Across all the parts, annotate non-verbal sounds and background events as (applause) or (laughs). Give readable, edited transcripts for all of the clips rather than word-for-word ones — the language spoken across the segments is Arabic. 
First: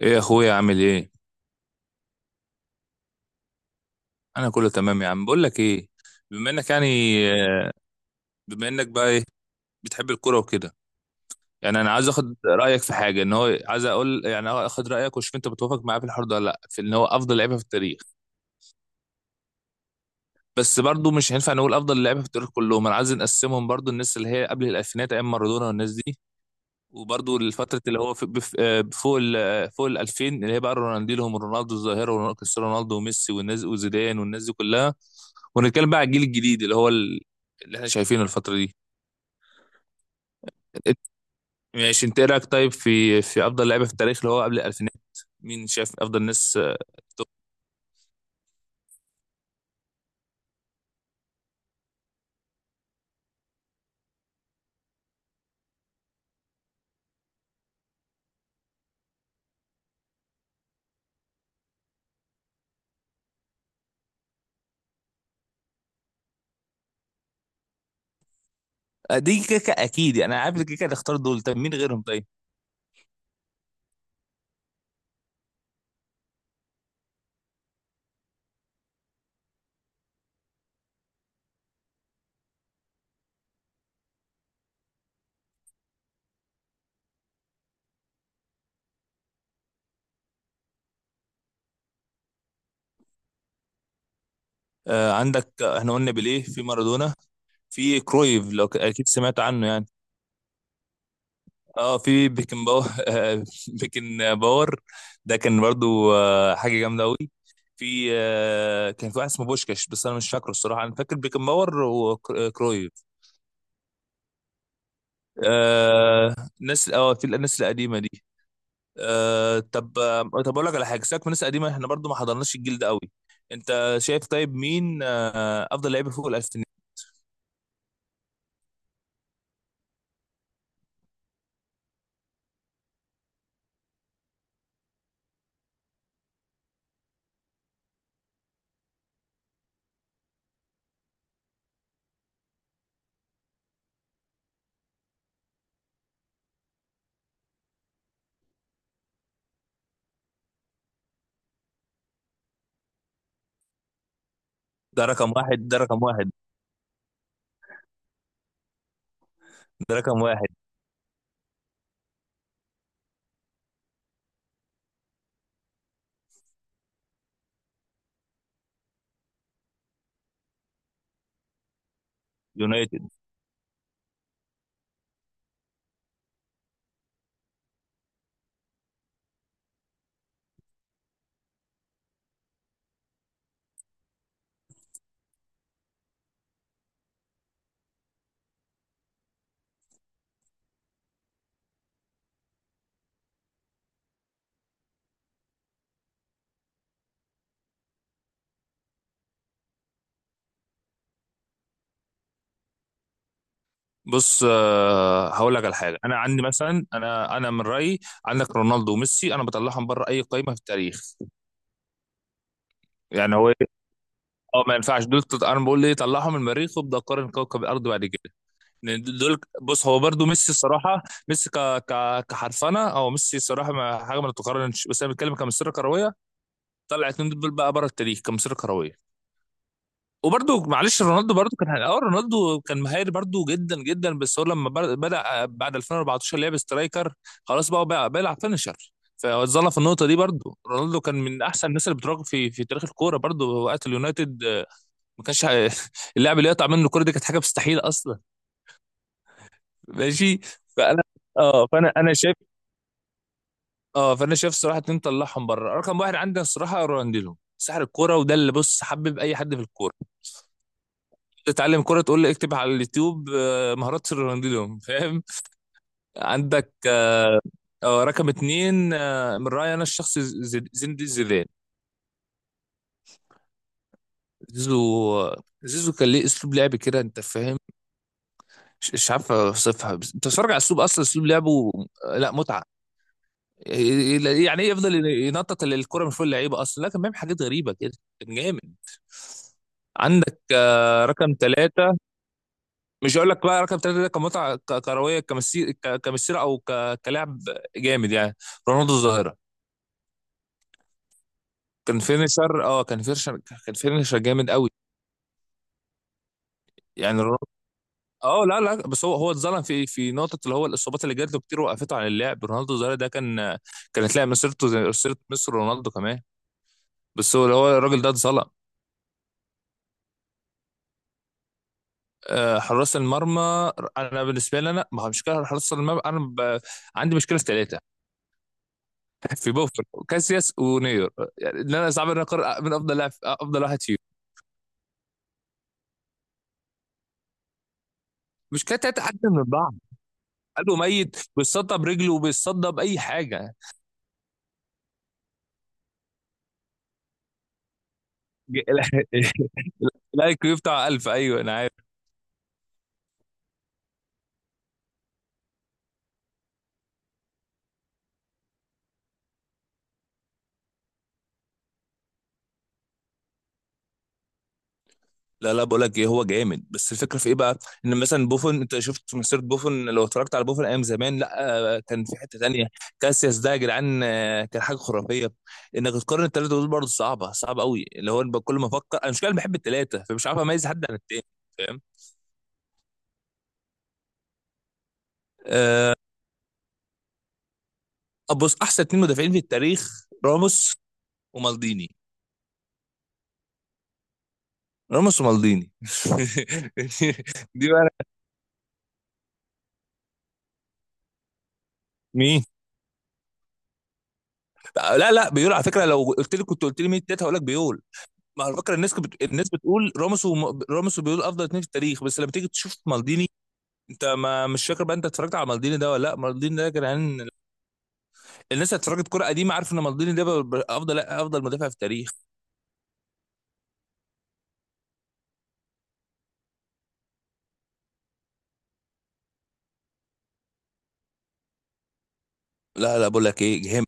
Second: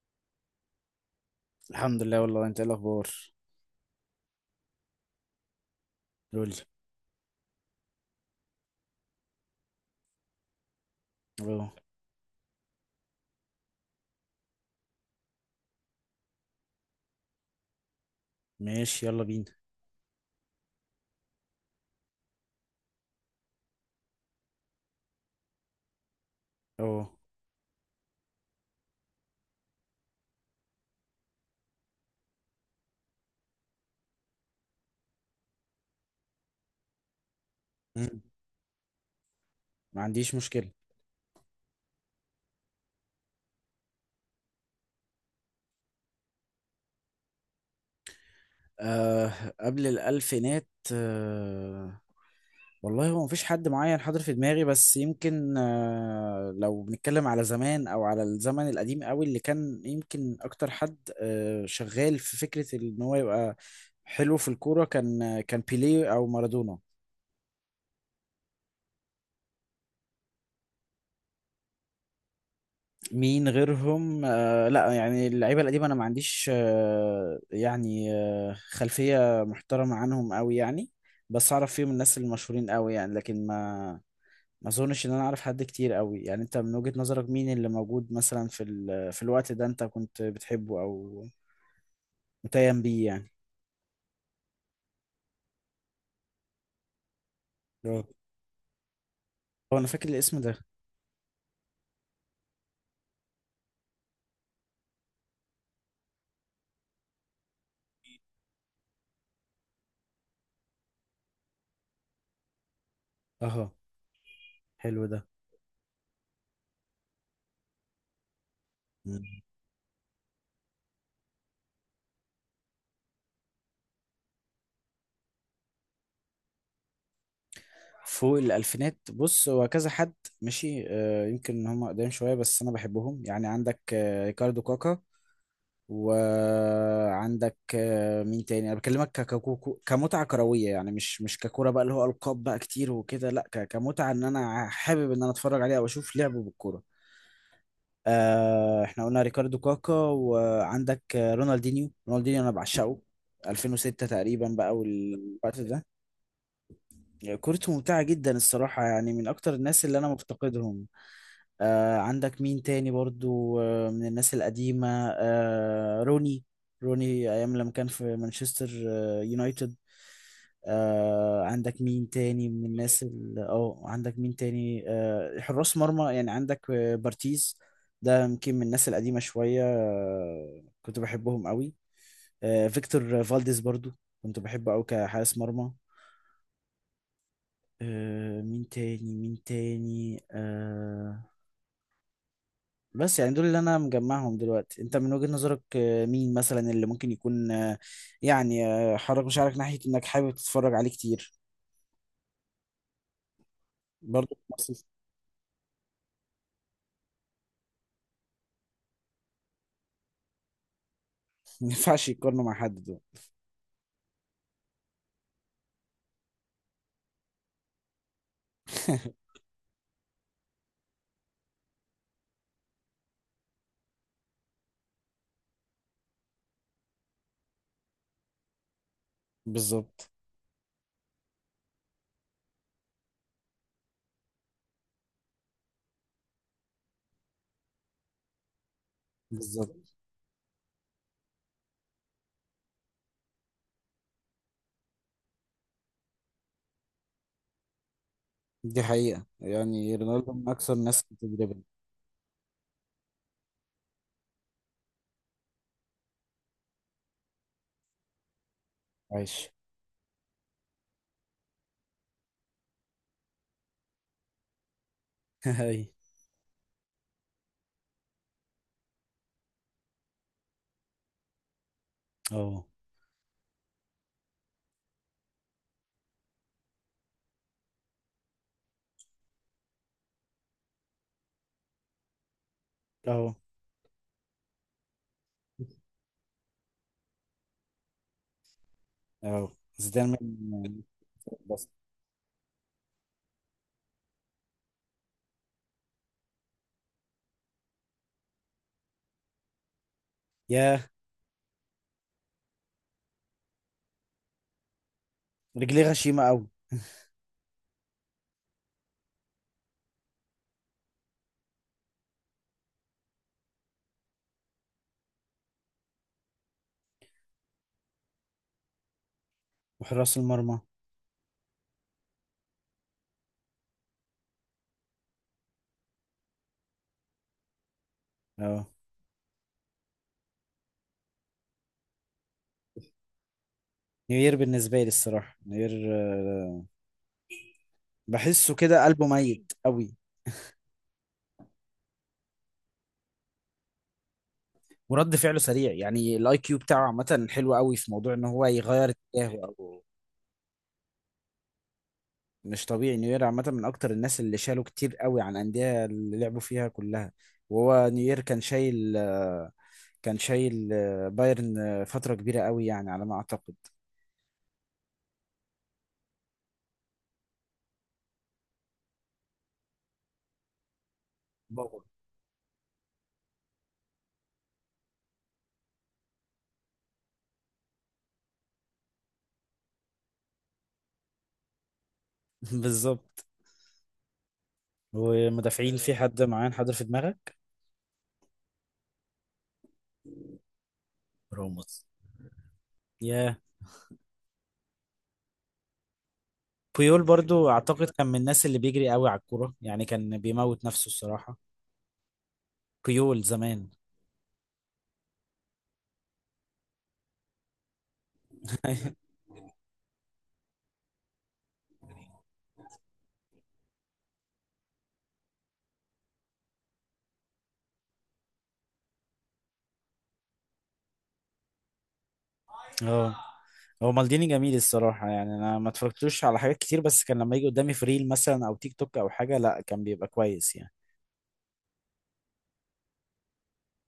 ايه يا اخويا، عامل ايه؟ الحمد لله. والله انت ايه الاخبار؟ انا كله تمام يا عم. بقول لك ايه، قول بما لي. انك يعني، آه، بما انك بقى ايه، بتحب الكوره وكده. اه، يعني انا عايز اخد رايك في حاجه، ان هو عايز اقول يعني اخد رايك واشوف انت بتوافق معايا في الحوار ده ولا لا، في ان هو افضل لعيبه في التاريخ. ماشي يلا بينا. بس برضو مش هينفع نقول افضل لعيبه في التاريخ كلهم، انا عايز نقسمهم برضو، الناس اللي هي قبل الالفينات ايام مارادونا والناس دي. اه، وبرضو الفتره اللي هو في فوق ال آه، فوق ال 2000 اللي هي بقى رونالدينو ورونالدو الظاهره وكريستيانو رونالدو وميسي والناس وزيدان والناس دي كلها. ونتكلم بقى على الجيل الجديد اللي احنا مم. شايفينه الفترة دي. ما عنديش مشكله. إت- ماشي، انت ايه رايك طيب في افضل لعيبة في التاريخ اللي هو قبل الالفينات، مين شايف افضل ناس؟ أه، قبل الالفينات. أه، والله هو مفيش حد معين حاضر في دماغي، بس يمكن لو بنتكلم على زمان او على الزمن القديم قوي، اللي كان يمكن اكتر حد شغال في فكره ان هو يبقى حلو في الكوره كان بيليه او مارادونا. دي كيكا اكيد، يعني انا عارف إن كيكا اللي اختار دول. طب مين غيرهم طيب؟ مين غيرهم؟ لا، يعني اللعيبه القديمه انا ما عنديش خلفيه محترمه عنهم قوي يعني، بس اعرف فيهم الناس المشهورين قوي، يعني لكن ما اظنش ان انا اعرف حد كتير قوي. يعني انت من وجهة نظرك مين اللي موجود مثلا في الوقت ده انت كنت بتحبه او متيم بيه يعني؟ آه عندك، احنا قلنا بيليه في مارادونا، في اه، كرويف، اكيد سمعت عنه هو انا يعني. فاكر الاسم ده. اه في بيكن باور (laughs) بيكن باور (laughs) ده كان برضو حاجة جامدة قوي. في كان في واحد اسمه بوشكاش، بس انا مش فاكره الصراحة، انا فاكر بيكن باور وكرويف. اهو، حلو ده. آه ناس، اه في الناس القديمه دي. مم. آه، طب اقول لك على حاجه، سيبك من الناس القديمه احنا برضو ما حضرناش الجيل ده قوي. انت شايف طيب مين افضل لعيب فوق الالفينات؟ فوق الالفينات؟ بص هو كذا حد. ماشي، يمكن ان هم قدام شويه بس انا بحبهم. يعني عندك ريكاردو كاكا، وعندك مين تاني؟ انا بكلمك كمتعه كرويه يعني، مش ككوره بقى اللي هو القاب بقى كتير وكده، لا، كمتعه ان انا حابب ان انا اتفرج عليه او اشوف لعبه بالكوره. احنا قلنا ريكاردو كاكا، وعندك رونالدينيو، انا بعشقه. 2006 تقريبا بقى ده رقم واحد، والوقت ده ده. رقم واحد، يعني كورته ممتعه جدا الصراحه، يعني من اكتر الناس ده اللي انا رقم واحد. مفتقدهم. عندك مين تاني برضو؟ من الناس القديمة، روني، أيام لما كان في مانشستر يونايتد. عندك مين تاني من الناس يونايتد. ال- اه عندك مين تاني؟ حراس مرمى يعني، عندك بارتيز، ده يمكن من الناس القديمة شوية كنت بحبهم قوي. فيكتور فالديز برضو، كنت بحبه قوي كحارس مرمى. مين تاني بس، يعني دول اللي انا مجمعهم دلوقتي. انت من وجهة نظرك مين مثلا اللي ممكن يكون يعني حرك مشاعرك ناحية انك حابب تتفرج عليه كتير، برضه في بص، مصر؟ هقول لك على حاجه، انا عندي مثلا، انا من رايي، عندك رونالدو وميسي انا بطلعهم بره اي قائمه في التاريخ. (laughs) ما ينفعش يقارنوا مع حد دول. يعني هو إيه؟ اه، ما ينفعش دول انا بقول ليه، طلعهم من المريخ وابدا قارن كوكب الارض بعد كده. لأن (laughs) دول بص هو برضو ميسي الصراحه، ميسي ك ك كحرفنه، او ميسي الصراحه ما حاجه ما تتقارنش، بس انا بتكلم كمسيره كرويه. طلع اتنين دول بقى بره التاريخ كمسيره كرويه. بالظبط. وبرضو معلش رونالدو برضو كان اه، رونالدو كان مهاري برضو جدا جدا، بس هو لما بدا بعد 2014 لعب سترايكر، خلاص بقى بيلعب فينشر. فاتظلم في بالظبط، النقطه دي، برضو رونالدو كان من احسن الناس اللي بتراقب في تاريخ الكوره برضو، وقت اليونايتد. ما كانش (laughs) اللاعب اللي يقطع منه الكوره، دي كانت حاجه مستحيله اصلا. دي حقيقة يعني، رونالدو ماشي، من اكثر الناس فانا، بتدريبل. اه فانا شايف، اه فانا شايف الصراحه، اتنين طلعهم بره، رقم واحد عندنا الصراحه رونالدينو، سحر الكوره، وده اللي بص حبب اي عايش. حد في الكوره. تتعلم كوره، تقول لي اكتب على اليوتيوب مهارات رونالدينو، فاهم. (laughs) هاي. عندك رقم اتنين، من رايي انا الشخص زين دي، زيدان. اهو. زيزو، زيزو كان ليه اسلوب لعب كده انت فاهم، مش عارف اوصفها، بس انت بتتفرج على اسلوب، اصلا اسلوب لعبه لا متعه. اهو. يعني ايه يفضل ينطط الكرة من فوق اللعيبه اصلا، لا كان بيعمل حاجات غريبه كده، كان جامد. اهو، زيدان عندك من... رقم (laughs) بس. ثلاثه. مش هقول لك بقى رقم ثلاثه ده كمتعه كرويه، كمسيره، او كلاعب جامد يعني. رونالدو الظاهره، يا، كان فينيشر، اه كان فينيشر، كان فينيشر جامد قوي رجليه غشيمة قوي. يعني. رونالدو، اه، لا لا بس هو اتظلم في نقطه اللي هو الاصابات، اللي جات له كتير وقفته عن اللعب. رونالدو الظاهره ده كان، كانت لاعب مسيرته زي مسيره مصر، رونالدو كمان. بس هو الراجل ده اتظلم. وحراس المرمى. حراس المرمى، انا بالنسبه لي انا، ما هو مشكله حراس المرمى، انا ب... عندي مشكله في ثلاثه، اهو، في بوفر وكاسياس ونير. يعني ان انا صعب ان أنا اقرر من افضل لاعب، افضل واحد فيهم. نوير بالنسبة لي الصراحة. نوير بحسه مشكله كده ثلاثه قلبه احسن من ميت بعض. قوي، قالوا ميت، بيتصدى برجله وبيتصدى باي حاجه. ورد فعله سريع. يعني الاي كيو بتاعه عامه حلو قوي في موضوع ان هو يغير (laughs) اتجاهه او، الاي كيو بتاع 1000، ايوه انا. مش طبيعي نوير عامه. من اكتر الناس اللي شالوا كتير قوي عن انديه اللي لعبوا فيها كلها. وهو نوير كان شايل بايرن فتره كبيره قوي، يعني على ما اعتقد. لا لا بقول لك ايه، هو جامد، بس الفكره في ايه بقى؟ ان مثلا بوفون، انت شفت مسيره بوفون؟ لو اتفرجت على بوفون ايام زمان، لا بابا. كان في حته تانية. كاسياس ده يا جدعان، كان حاجه خرافيه. انك تقارن الثلاثه دول برضه صعبه، صعبه قوي، اللي هو بقى كل ما افكر انا مش كده، بحب الثلاثه فمش عارف اميز حد عن التاني. فاهم. (laughs) بالظبط. ومدافعين، في آه، حد معين حاضر في دماغك؟ ابص، احسن اتنين مدافعين في التاريخ راموس راموس. ومالديني. ياه. راموس ومالديني. (laughs) بويول برضو دي اعتقد بقى كان من الناس اللي بيجري قوي على الكوره، يعني كان بيموت نفسه الصراحه. مين؟ خيول زمان. لا لا، بيقول على فكره، لو قلت لي كنت قلت لي مين التالت هقول لك بيقول، ما على فكره الناس (laughs) الناس بتقول راموس راموس بيقول افضل اتنين في التاريخ، بس لما تيجي تشوف مالديني. انت ما مش فاكر بقى، انت اتفرجت على مالديني ده ولا لا؟ مالديني ده كان الناس اللي اتفرجت كوره قديمه عارف ان مالديني ده افضل مدافع في التاريخ. اه، هو مالديني جميل الصراحة يعني. أنا ما اتفرجتلوش على حاجات كتير، بس كان لما يجي قدامي في ريل مثلا أو تيك توك أو حاجة، لأ كان بيبقى كويس يعني. لا لا بقول لك ايه جامد.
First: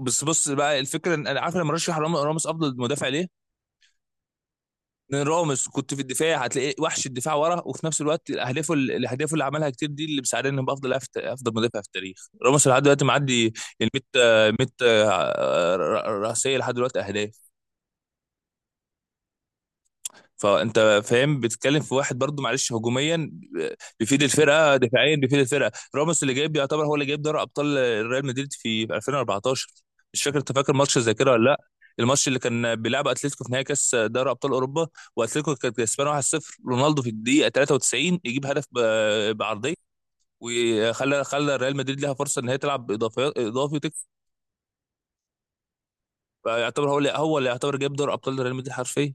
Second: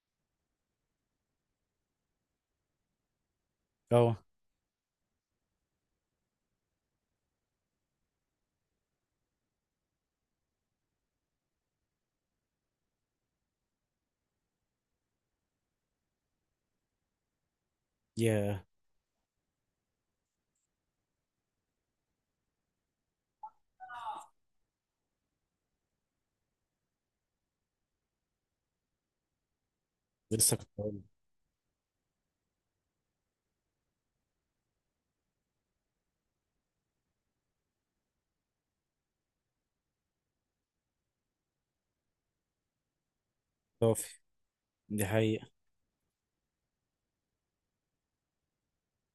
بس بص بقى، الفكره ان انا عارف لما رشح راموس افضل مدافع ليه. اه، راموس كنت في الدفاع هتلاقي وحش الدفاع ورا، وفي نفس الوقت الاهداف، اللي عملها كتير دي اللي مساعدني يبقى افضل افضل مدافع في التاريخ راموس، لحد دلوقتي معدي ال 100، 100 رأسية لحد دلوقتي اهداف. يا، فانت فاهم بتتكلم في واحد برضو معلش، هجوميا بيفيد الفرقه، دفاعيا بيفيد الفرقه. راموس اللي جايب، يعتبر هو اللي جايب دوري ابطال ريال مدريد في 2014. مش فاكر، انت لسه كنت فاكر ماتش بقول. زي كده ولا لا؟ الماتش اللي كان بيلعب اتلتيكو في نهائي كاس دوري ابطال اوروبا، واتلتيكو كانت كسبانه 1-0، رونالدو في الدقيقه 93 يجيب هدف بعرضيه، وخلى ريال مدريد لها فرصه ان هي تلعب اضافي، وتكسب. طافي، دي حقيقة. فيعتبر هو اللي يعتبر جايب دوري ابطال ريال مدريد حرفيا.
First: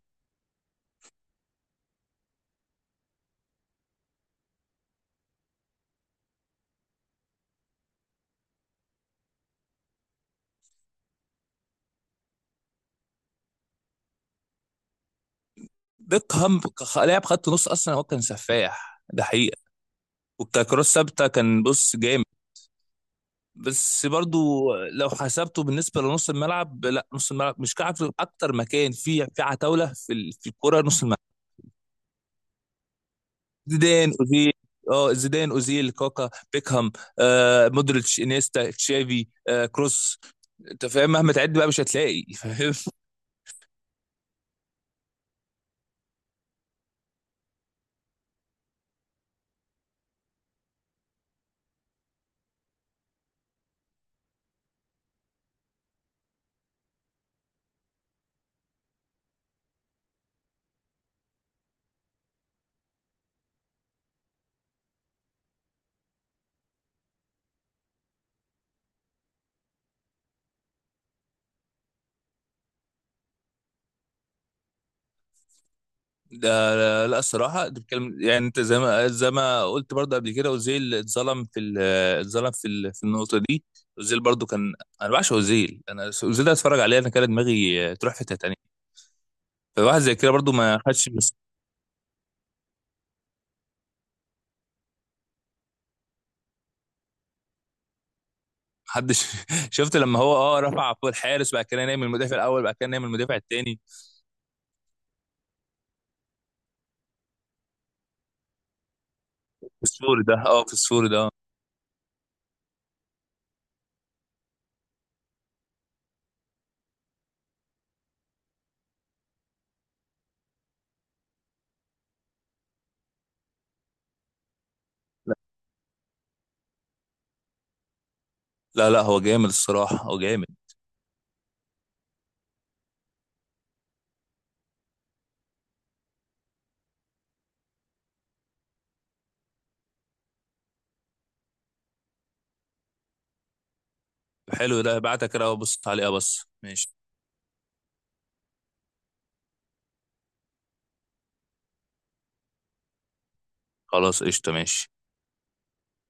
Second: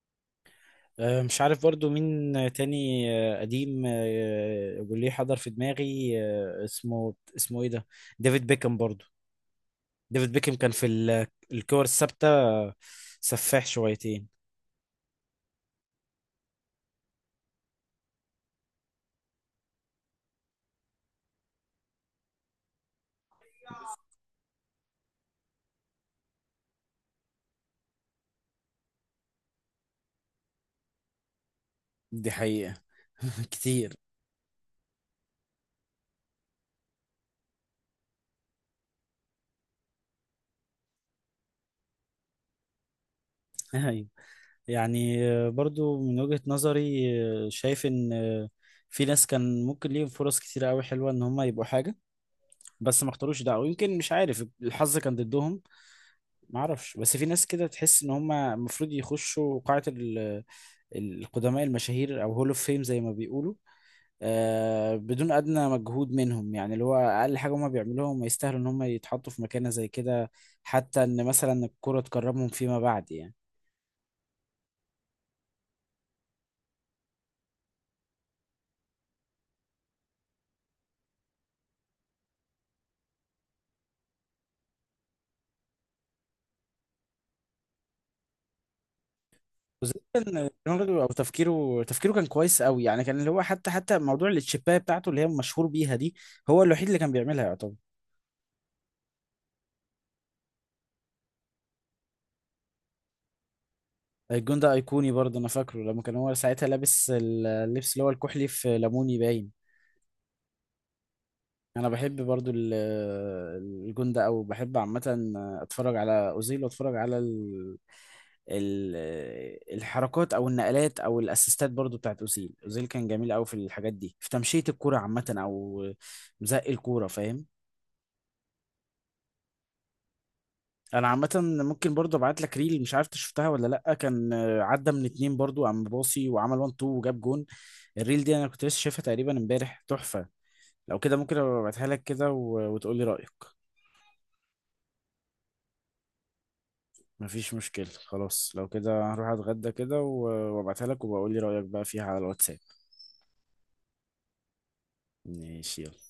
مش عارف برضو مين تاني. قديم وليه حضر في دماغي. اسمه ايه ده؟ ديفيد بيكم برضو. ديفيد بيكم كان في الكور الثابتة، سفاح شويتين. بيكهام لاعب خط نص اصلا، هو كان سفاح، ده حقيقه، والكروس ثابته كان بص جامد. بس برضو لو حسبته بالنسبه لنص الملعب، لا نص الملعب مش كعب، اكتر مكان فيه في عتاوله في في الكوره نص الملعب. دي حقيقة. (laughs) كتير. زيدان، اوزيل، اه زيدان اوزيل كاكا بيكهام آه مودريتش انيستا تشافي آه كروس. انت فاهم مهما تعد بقى مش هتلاقي (laughs) فاهم. (laughs) يعني برضو من وجهة نظري شايف ان في ناس كان ممكن ليهم فرص كتير قوي حلوة ان هم يبقوا حاجة، بس ما اختاروش ده، او يمكن مش عارف، الحظ كان ضدهم. ما اعرفش، بس في ناس كده تحس ان هم المفروض يخشوا القدماء المشاهير، او هول اوف فيم زي ما بيقولوا، بدون ادنى مجهود منهم. يعني اللي هو اقل حاجه هم بيعملوها هم يستاهلوا ان هم يتحطوا في مكانه زي كده، حتى ان مثلا الكره تكرمهم فيما بعد يعني. ده لا لا، الصراحة انت بتتكلم يعني انت زي ما قلت برضه قبل كده، اوزيل اتظلم في في النقطة دي. اوزيل برضه كان، انا بعشق اوزيل، انا اوزيل ده اتفرج عليه انا، كان دماغي تروح في حتة تانية. وزي فواحد زي كان كده برضه ما دماغه او خدش تفكيره كان كويس قوي، يعني كان اللي هو حتى موضوع التشيبايه بتاعته اللي هي مشهور بيها دي، هو الوحيد اللي كان بيعملها يعتبر. محدش. (laughs) شفت لما هو اه رفع فوق الحارس، بعد كده نايم المدافع الاول، بعد كده نايم المدافع التاني. الجون ده ايقوني برضه. انا فاكره لما كان هو ساعتها لابس اللبس اللي هو الكحلي في ليموني باين. في السوري ده، اه في السوري ده. انا بحب برضه الجون ده، او بحب عامه اتفرج على اوزيل، واتفرج على ال... الحركات او النقلات او الاسيستات برضه بتاعت اوزيل. اوزيل كان جميل قوي في الحاجات دي، في تمشيه الكوره عامه او مزق الكوره، فاهم؟ لا لا هو جامد الصراحة، هو جامد. انا عامه ممكن برضو ابعت لك ريل، مش عارف إنت شفتها ولا لا. كان عدى من اتنين برضو، قام باصي وعمل 1 2 وجاب جون. الريل دي انا كنت لسه شايفها تقريبا امبارح، تحفه. لو كده ممكن أبقى ابعتها لك كده وتقول لي رايك. حلو ده، بعتها كده بص عليه بس، ماشي. مفيش مشكله، خلاص. لو كده هروح اتغدى كده وابعتها لك، وبقول لي رايك بقى فيها على الواتساب. خلاص قشطة، ماشي. ماشي، يلا.